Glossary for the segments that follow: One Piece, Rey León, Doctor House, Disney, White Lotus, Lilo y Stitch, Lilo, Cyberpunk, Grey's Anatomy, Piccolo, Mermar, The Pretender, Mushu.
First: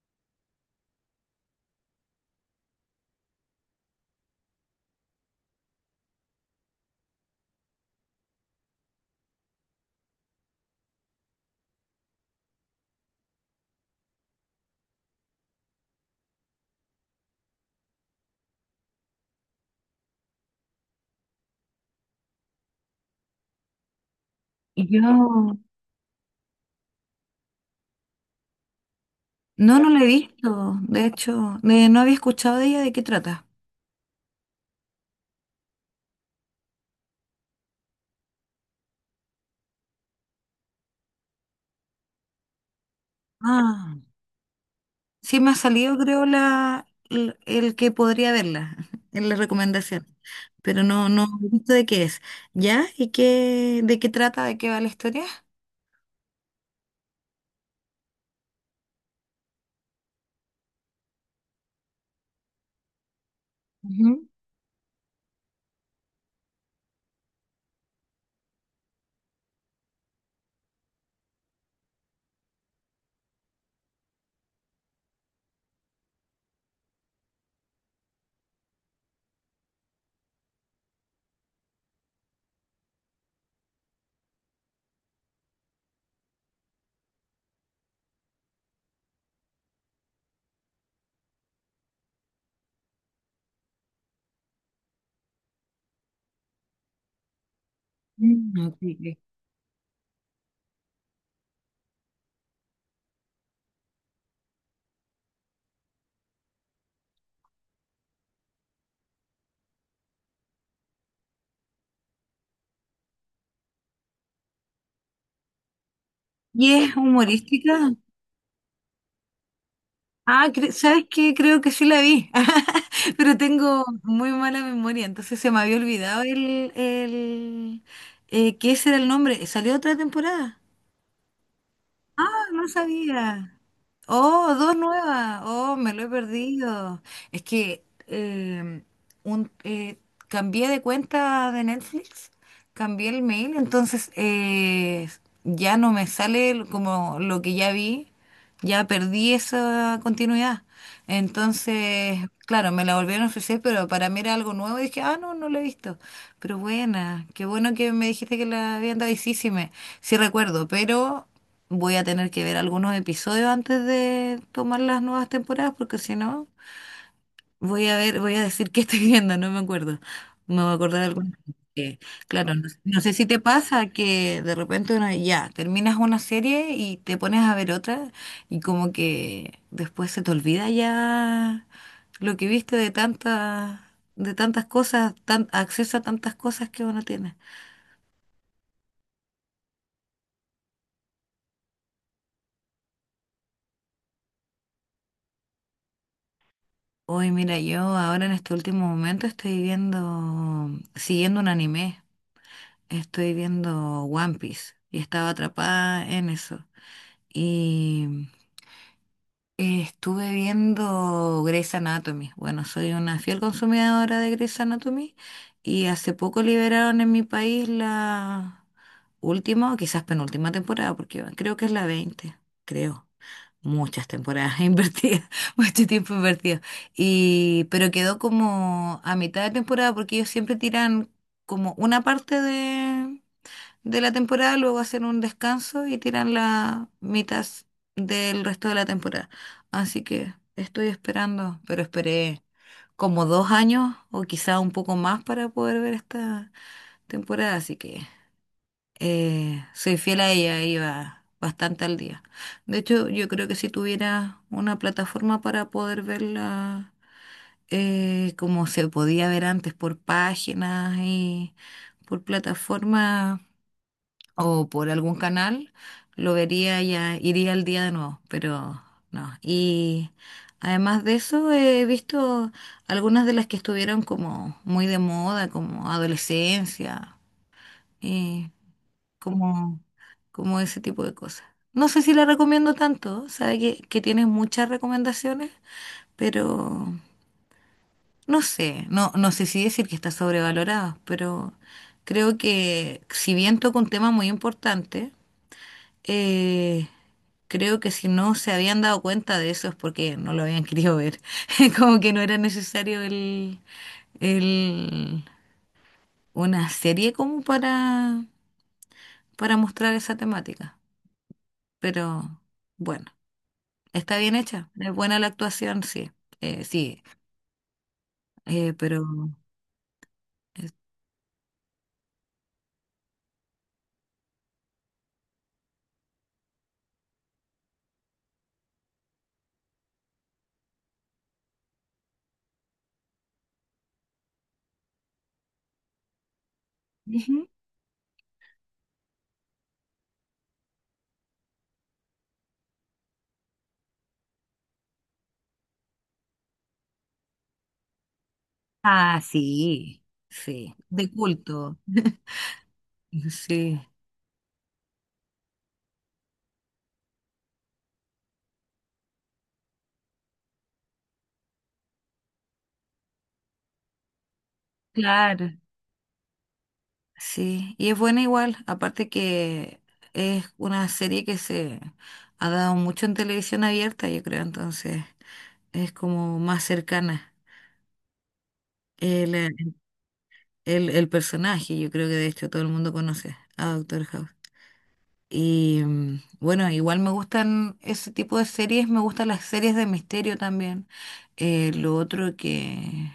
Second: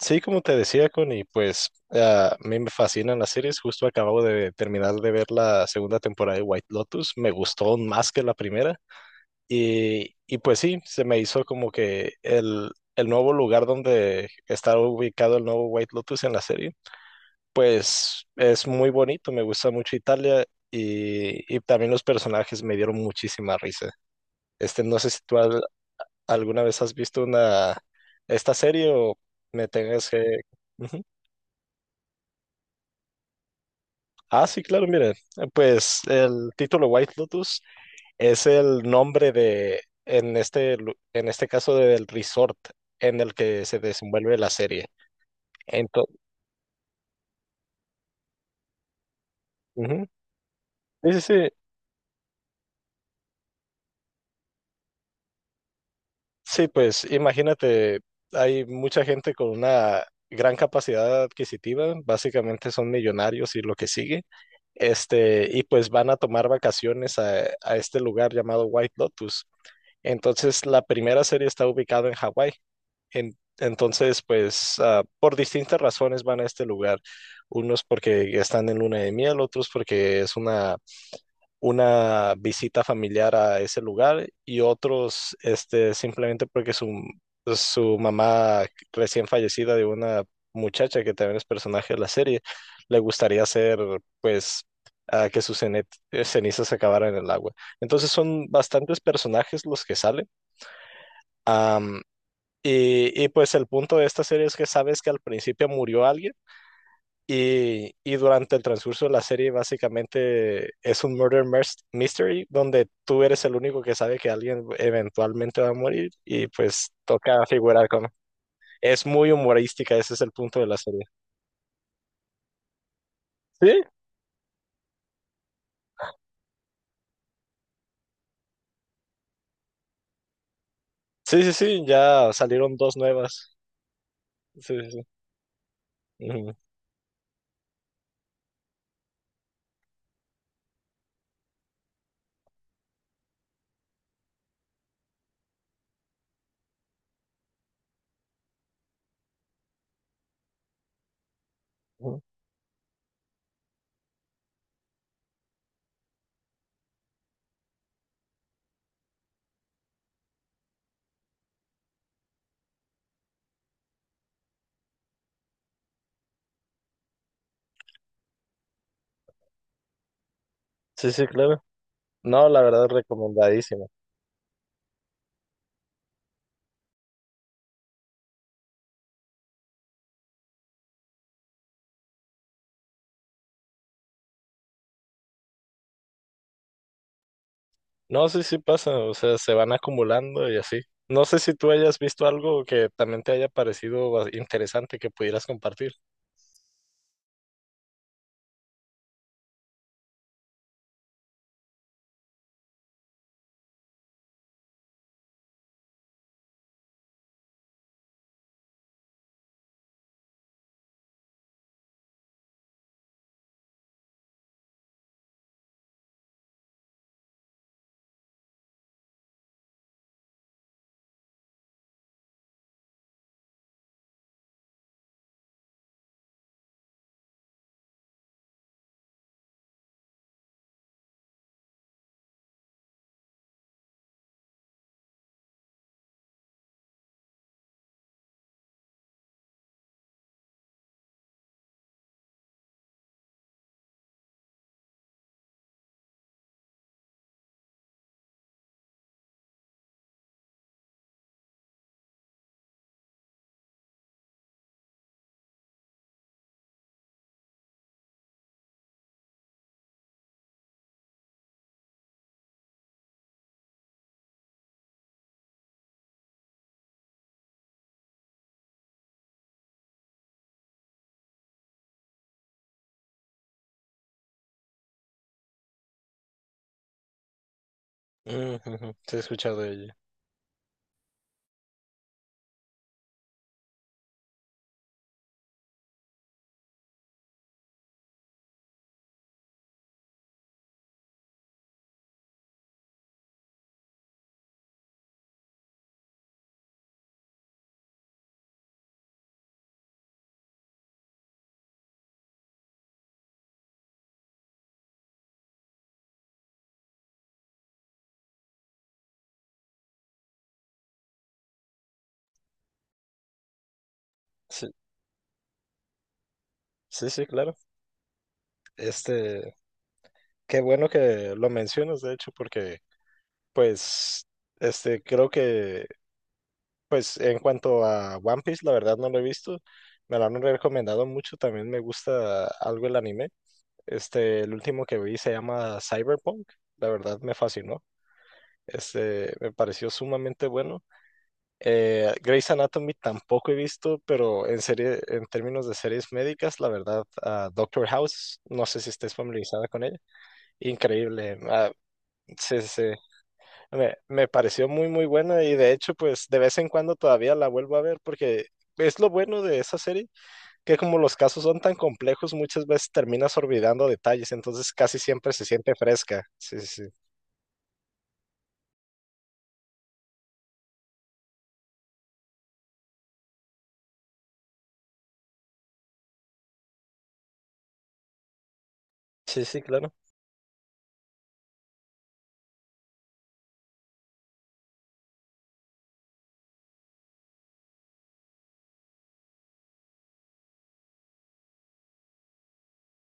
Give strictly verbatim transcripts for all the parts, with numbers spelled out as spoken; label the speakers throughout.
Speaker 1: Sí, como te decía, Connie, pues ah, a mí me fascinan las series. Justo acabo de terminar de ver la segunda temporada de White Lotus. Me gustó aún más que la primera. Y, y pues sí, se me hizo como que el, el nuevo lugar donde está ubicado el nuevo White Lotus en la serie, pues es muy bonito. Me gusta mucho Italia y, y también los personajes me dieron muchísima risa. Este, no
Speaker 2: Yo
Speaker 1: sé si tú
Speaker 2: no,
Speaker 1: al- alguna vez has visto una, esta serie o me
Speaker 2: no no la he
Speaker 1: tengas que...
Speaker 2: visto. De hecho, eh, no había escuchado de ella de qué trata.
Speaker 1: Ah, sí, claro, mire, eh, pues el título White Lotus es el nombre de, en este, lu- en este caso, del resort en el que se
Speaker 2: Ah,
Speaker 1: desenvuelve la serie.
Speaker 2: sí me ha salido,
Speaker 1: Entonces,
Speaker 2: creo, la, el, el que podría verla en la recomendación. Pero no,
Speaker 1: sí, sí,
Speaker 2: no he
Speaker 1: sí,
Speaker 2: visto de qué es. ¿Ya? ¿Y qué, ¿de qué trata? ¿De qué va la historia?
Speaker 1: sí, pues imagínate, hay mucha gente con una gran capacidad adquisitiva, básicamente son millonarios y lo que sigue,
Speaker 2: Ujú.
Speaker 1: este, y pues van a tomar vacaciones a, a este lugar llamado White Lotus. Entonces, la primera serie está ubicada en Hawái. En- entonces, pues ah, por distintas razones van a este lugar. Unos porque están en luna de miel, otros porque es una, una visita familiar a ese lugar y otros este, simplemente porque su, su mamá recién fallecida de una muchacha que también es personaje de la serie, le gustaría hacer pues ah, que sus cene- eh, cenizas se acabaran en el agua. Entonces son
Speaker 2: Mm, ok,
Speaker 1: bastantes
Speaker 2: ok.
Speaker 1: personajes los que salen. Y, y, pues el punto de esta serie es que sabes que al principio murió alguien y, y durante el transcurso de la serie básicamente es un murder mers- mystery donde tú eres el único que sabe que alguien eventualmente va a morir y
Speaker 2: ¿Y
Speaker 1: pues
Speaker 2: es
Speaker 1: toca figurar
Speaker 2: humorística?
Speaker 1: con... Es muy humorística, ese es el
Speaker 2: Ah,
Speaker 1: punto de
Speaker 2: cre-
Speaker 1: la serie.
Speaker 2: ¿sabes qué? Creo que sí la vi, pero
Speaker 1: Sí,
Speaker 2: tengo muy mala memoria, entonces se me había olvidado el, el eh, que ese era el nombre. ¿Salió otra temporada?
Speaker 1: sí, sí, sí,
Speaker 2: Ah,
Speaker 1: ya
Speaker 2: no
Speaker 1: salieron dos nuevas.
Speaker 2: sabía. Oh, dos
Speaker 1: Sí, sí, sí.
Speaker 2: nuevas. Oh, me lo he
Speaker 1: Ujú,
Speaker 2: perdido. Es que em, un, eh, cambié de cuenta de Netflix, cambié el mail, entonces eh, ya no me sale lo- como lo que ya vi, ya perdí esa continuidad. Entonces,
Speaker 1: ujú.
Speaker 2: claro, me la volvieron a ofrecer, pero para mí era algo nuevo y dije, ah, no, no lo he visto. Pero buena, qué bueno que me dijiste que la habían dado y sí, sí me, sí recuerdo, pero voy a tener que ver algunos episodios antes de tomar las nuevas temporadas porque si no, voy a ver, voy a decir qué estoy viendo, no me acuerdo. Me voy a acordar de
Speaker 1: Sí, sí,
Speaker 2: algunas cosas.
Speaker 1: claro. No,
Speaker 2: Claro, no,
Speaker 1: la verdad,
Speaker 2: no sé si te
Speaker 1: recomendadísima.
Speaker 2: pasa que de repente uno ya terminas una serie y te pones a ver otra y como que después se te olvida ya lo que viste de tantas, de tantas cosas, tan, acceso a tantas cosas que uno tiene.
Speaker 1: No, sí, sí pasa, o sea, se van acumulando y así. No sé si tú hayas visto algo que también te haya parecido ba- interesante que pudieras compartir.
Speaker 2: Uy, mira, yo ahora en este último momento estoy viendo, siguiendo un anime, estoy viendo One Piece y estaba atrapada en eso. Y eh, estuve viendo Grey's Anatomy. Bueno, soy una fiel consumidora de Grey's Anatomy y hace poco liberaron en mi país la última o quizás penúltima temporada, porque creo que es la veinte, creo. Muchas temporadas invertidas, mucho tiempo invertido. Y pero quedó como a mitad de temporada porque ellos siempre tiran como una parte de, de la temporada, luego hacen un descanso y tiran la mitad del resto de la temporada. Así que estoy esperando, pero esperé como dos años o quizá un poco más para poder ver esta temporada, así que eh, soy fiel a ella, iba bastante al día. De hecho, yo creo que si tuviera una plataforma para poder verla eh, como se podía ver antes por páginas y por plataforma o por algún canal, lo vería ya, iría al día de nuevo, pero no. Y además de eso, he visto algunas de las que estuvieron como muy de moda, como adolescencia. Y
Speaker 1: Mm, ujú, sí, he escuchado de
Speaker 2: como,
Speaker 1: ella.
Speaker 2: como ese tipo de cosas. No sé si la recomiendo tanto, sabe que, que tiene muchas recomendaciones, pero no sé, no, no sé si decir que está sobrevalorada, pero creo que si bien toca un tema muy importante, eh, creo que si no se habían dado cuenta de eso es porque no lo habían querido ver, como que no era necesario el, el, una serie como para, para mostrar esa temática, pero bueno. Está bien
Speaker 1: Sí,
Speaker 2: hecha, es buena la actuación, sí, eh, sí,
Speaker 1: sí, sí, claro.
Speaker 2: eh, pero...
Speaker 1: Este, qué
Speaker 2: es-
Speaker 1: bueno que lo mencionas, de hecho, porque, pues, este, creo que, pues, en cuanto a One Piece, la verdad no lo he visto. Me lo han recomendado mucho, también me gusta algo el anime. Este, el último que vi se llama Cyberpunk, la verdad me
Speaker 2: Ujú.
Speaker 1: fascinó. Este, me pareció sumamente bueno. Eh, Grey's Anatomy tampoco he visto, pero en serie, en términos de series médicas, la verdad, ah, Doctor House, no sé si estés
Speaker 2: Ah,
Speaker 1: familiarizada con ella.
Speaker 2: sí, sí, de
Speaker 1: Increíble. Ah,
Speaker 2: culto,
Speaker 1: sí, sí, sí.
Speaker 2: sí.
Speaker 1: Me, me pareció muy, muy buena y de hecho, pues de vez en cuando todavía la vuelvo a ver porque es lo bueno de esa serie, que como los casos son tan complejos, muchas veces terminas olvidando detalles, entonces casi siempre se
Speaker 2: Claro,
Speaker 1: siente fresca. Sí, sí, sí.
Speaker 2: sí, y es buena igual, aparte que es una serie que se ha dado mucho en televisión abierta, yo creo, entonces es como más cercana el,
Speaker 1: Sí, sí, claro.
Speaker 2: el, el personaje, yo creo que de hecho todo el mundo conoce a Doctor House. Y mm, bueno, igual me gustan ese tipo de series, me gustan las series de misterio también. Eh, lo otro que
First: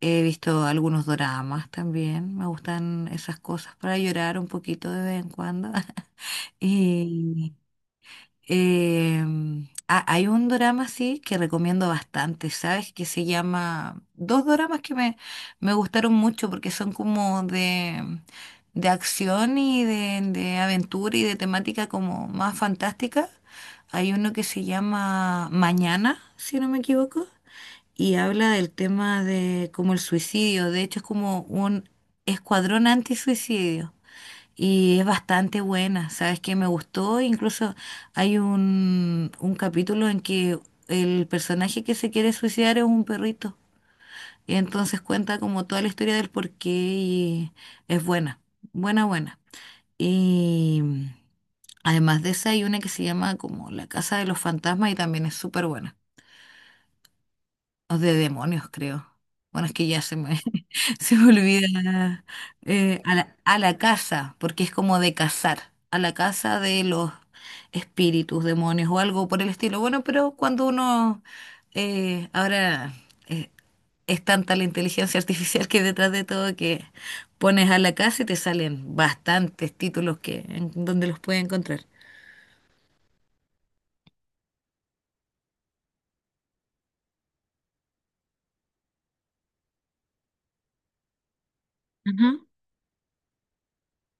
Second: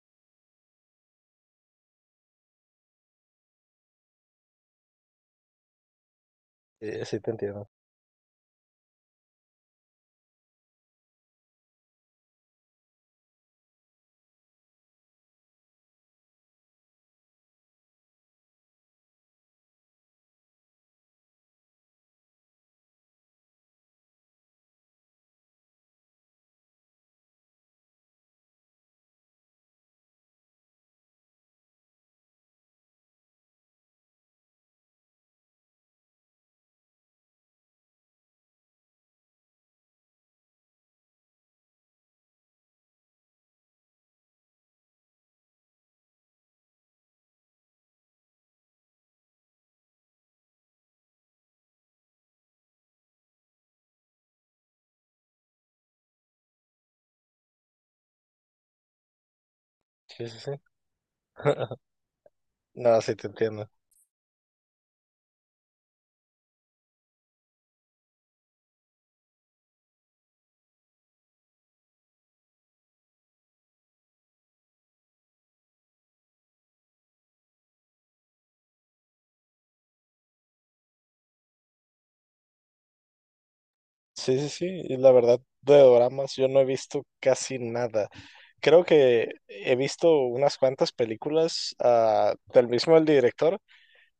Speaker 2: he visto algunos doramas también, me gustan esas cosas para llorar un poquito de vez en cuando.
Speaker 1: Sí, sí, te
Speaker 2: Y
Speaker 1: entiendo.
Speaker 2: Em, ah, hay un drama sí que recomiendo bastante, ¿sabes? Que se llama... Dos dramas que me, me gustaron mucho porque son como de, de acción y de, de aventura y de temática como más fantástica. Hay uno que se llama Mañana, si no me equivoco, y habla del tema de como el suicidio. De hecho, es como un escuadrón antisuicidio. Y es bastante buena, ¿sabes qué? Me gustó, incluso hay un, un capítulo en que el personaje que se quiere suicidar es un perrito. Y entonces cuenta como toda la historia del porqué y es buena, buena, buena. Y además de esa hay una que se llama como La Casa de los Fantasmas y también es súper buena. O de demonios, creo. Bueno, es que ya se
Speaker 1: Sí, sí,
Speaker 2: me,
Speaker 1: sí.
Speaker 2: se me olvida eh,
Speaker 1: No,
Speaker 2: a
Speaker 1: sí te
Speaker 2: la, a
Speaker 1: entiendo.
Speaker 2: la casa, porque es como de cazar, a la casa de los espíritus, demonios o algo por el estilo. Bueno, pero cuando uno eh, ahora eh, es tanta la inteligencia artificial que hay detrás de todo que pones a la casa y te salen bastantes títulos que en donde los puedes encontrar.
Speaker 1: Sí, sí, sí. Y la verdad, de doramas yo no he visto casi nada. Creo que he visto unas cuantas películas ah, del mismo el director,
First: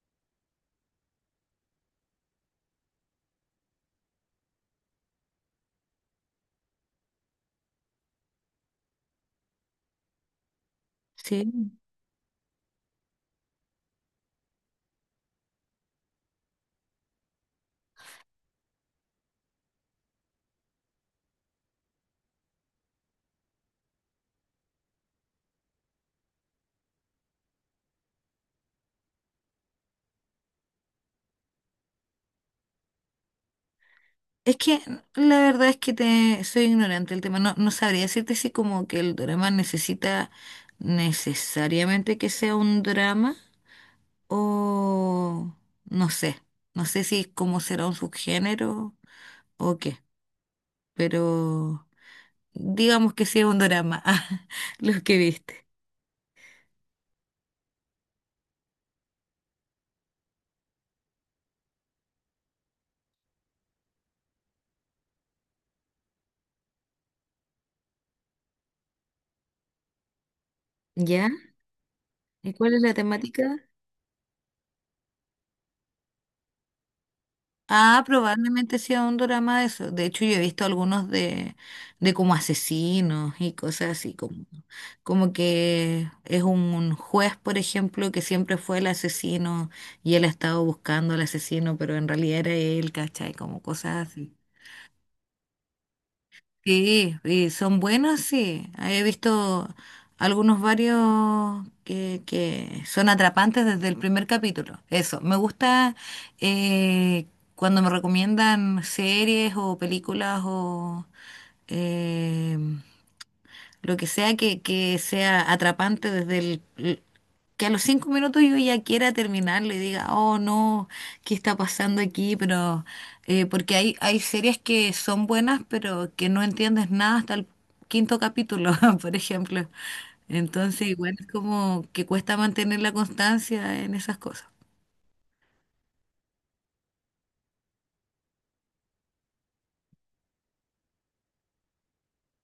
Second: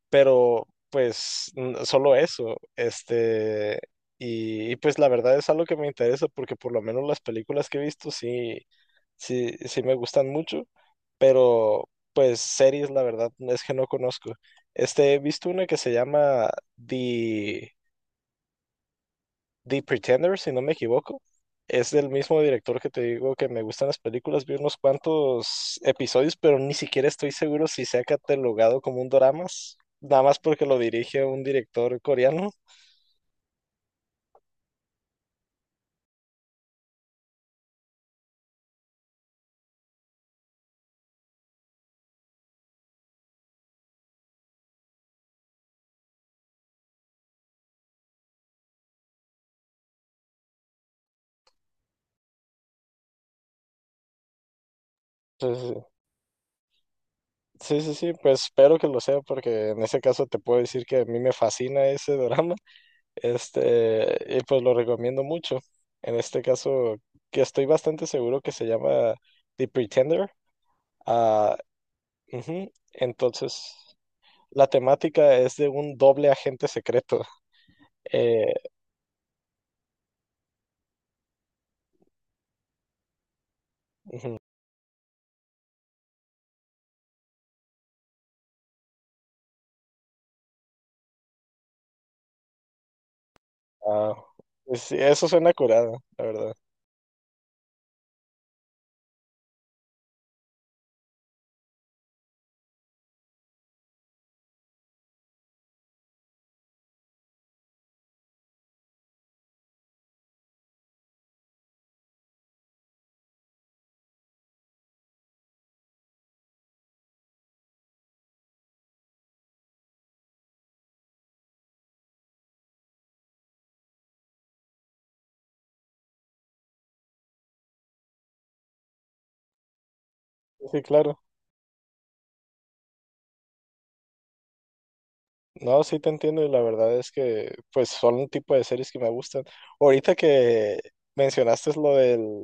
Speaker 1: pero pues n- solo eso. Este, y, y, pues la verdad es algo que me interesa porque por lo menos las películas que he visto sí, sí, sí me gustan mucho,
Speaker 2: Sí.
Speaker 1: pero pues series la verdad es que no conozco. Este, he visto una que se llama The The Pretender, si no me equivoco. Es del mismo director que te digo que me gustan las películas. Vi unos cuantos episodios, pero ni siquiera estoy seguro si se ha catalogado como un drama, nada más porque lo dirige un director coreano.
Speaker 2: Es que la verdad es que te soy ignorante del tema. No, no sabría decirte si como que el drama necesita necesariamente que sea un drama o no sé. No sé si cómo será un subgénero o qué. Pero digamos que sí es un drama, ah, lo que
Speaker 1: Sí,
Speaker 2: viste.
Speaker 1: sí, sí, sí, sí, sí, pues espero que lo sea porque en ese caso te puedo decir que a mí me fascina ese drama. Este, y pues lo recomiendo mucho. En este caso, que estoy bastante seguro que se llama The Pretender.
Speaker 2: ¿Ya?
Speaker 1: Ah,
Speaker 2: ¿Y
Speaker 1: ujú.
Speaker 2: cuál es la temática?
Speaker 1: Entonces, la temática es de un doble agente secreto.
Speaker 2: Ah,
Speaker 1: Eh,
Speaker 2: probablemente sea un drama de eso. De hecho, yo he visto algunos de, de como asesinos y cosas así,
Speaker 1: ujú.
Speaker 2: como, como que es un, un juez, por ejemplo, que siempre fue el asesino y él ha estado buscando al asesino, pero en realidad era él, ¿cachai? Como cosas
Speaker 1: Ah,
Speaker 2: así.
Speaker 1: pues sí, eso suena curado, la verdad.
Speaker 2: Sí, y son buenos, sí. He visto algunos varios que, que son atrapantes desde el primer capítulo. Eso, me gusta eh, cuando me recomiendan series o películas o... eh, lo que sea que, que sea atrapante desde el, el- que a los cinco minutos yo ya quiera terminarlo y diga, oh no, ¿qué está pasando aquí? Pero eh, porque hay, hay series que son buenas, pero que no entiendes nada hasta el quinto capítulo, por ejemplo.
Speaker 1: Sí,
Speaker 2: Entonces, igual
Speaker 1: claro.
Speaker 2: es como que cuesta mantener la constancia en esas cosas.
Speaker 1: No, sí te entiendo y la verdad es que pues son un tipo de series que me gustan. Ahorita que mencionaste lo del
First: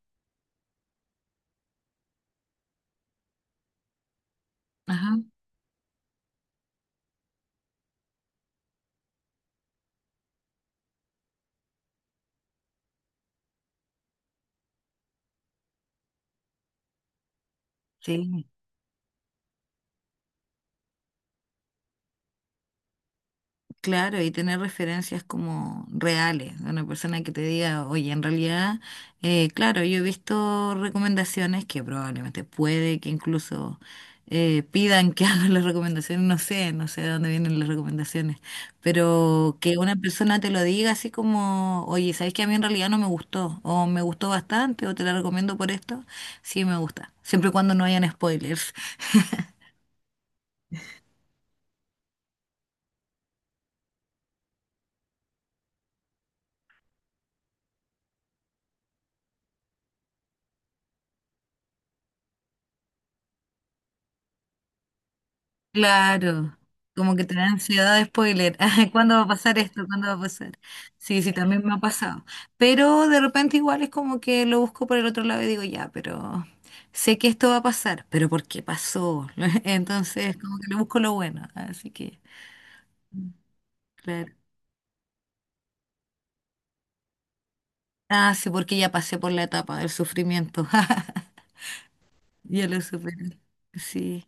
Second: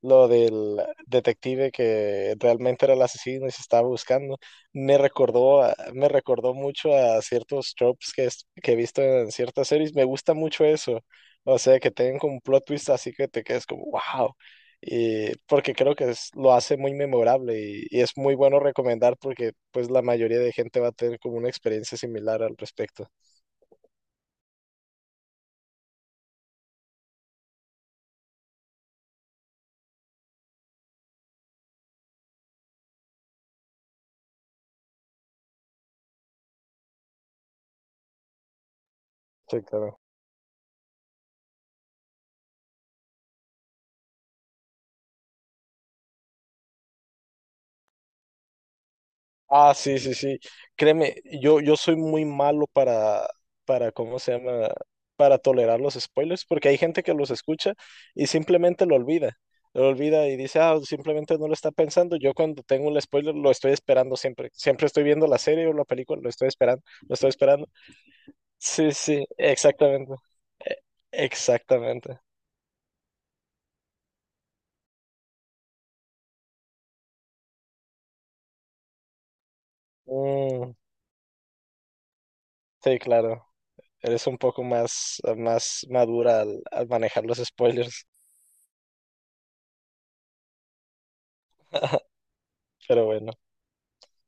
Speaker 1: lo del detective que realmente era el asesino y se estaba buscando, me
Speaker 2: Ajá.
Speaker 1: recordó, a- me recordó mucho a ciertos tropes que, es- que he visto en ciertas series. Me gusta mucho eso. O sea, que tengan como un plot twist así que te quedes como, wow y porque creo que es- lo hace muy memorable y, y es muy
Speaker 2: Sí.
Speaker 1: bueno recomendar porque pues la mayoría de gente va a tener como una experiencia similar al respecto.
Speaker 2: Claro, y tener referencias como reales, de una persona que te diga, oye, en realidad, eh, claro, yo he visto recomendaciones que probablemente puede que incluso eh, pidan que hagan las recomendaciones, no sé, no sé de dónde vienen las recomendaciones, pero
Speaker 1: Sí,
Speaker 2: que una
Speaker 1: claro.
Speaker 2: persona te lo diga así como, oye, ¿sabes que a mí en realidad no me gustó? O me gustó bastante, o te la recomiendo por esto, sí me gusta, siempre y cuando no hayan spoilers.
Speaker 1: Ah, sí, sí, sí. Créeme, yo, yo soy muy malo para, para, ¿cómo se llama? Para tolerar los spoilers, porque hay gente que los escucha y simplemente lo olvida. Lo olvida y dice, ah, simplemente no lo está pensando. Yo cuando tengo un spoiler lo estoy esperando siempre. Siempre estoy viendo la serie o la película, lo estoy
Speaker 2: Claro,
Speaker 1: esperando, lo
Speaker 2: como que
Speaker 1: estoy
Speaker 2: te da
Speaker 1: esperando.
Speaker 2: ansiedad de spoiler. Ay,
Speaker 1: Sí,
Speaker 2: ¿cuándo va
Speaker 1: sí,
Speaker 2: a pasar esto? ¿Cuándo
Speaker 1: exactamente.
Speaker 2: va a pasar?
Speaker 1: E-
Speaker 2: Sí, sí, también me ha
Speaker 1: exactamente.
Speaker 2: pasado. Pero de repente igual es como que lo busco por el otro lado y digo, ya, pero sé que esto va a pasar, pero ¿por qué pasó? Entonces, como que
Speaker 1: Mm,
Speaker 2: le busco lo bueno. Así que,
Speaker 1: sí, claro. Eres
Speaker 2: claro.
Speaker 1: un poco más, más madura al al manejar los spoilers.
Speaker 2: Ah, sí, porque ya pasé por la etapa del sufrimiento. Ya lo
Speaker 1: Pero bueno.
Speaker 2: superé. Sí.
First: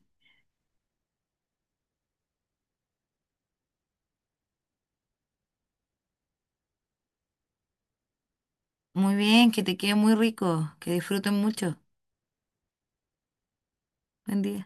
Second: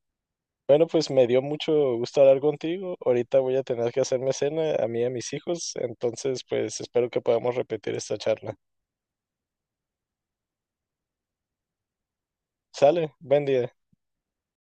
Speaker 1: Bueno, pues me dio mucho gusto hablar contigo. Ahorita voy a tener que hacerme cena a mí y a mis hijos, entonces pues espero que podamos repetir esta charla.
Speaker 2: Muy bien, que te quede muy rico, que disfruten mucho.
Speaker 1: Sale, buen día.
Speaker 2: Buen día.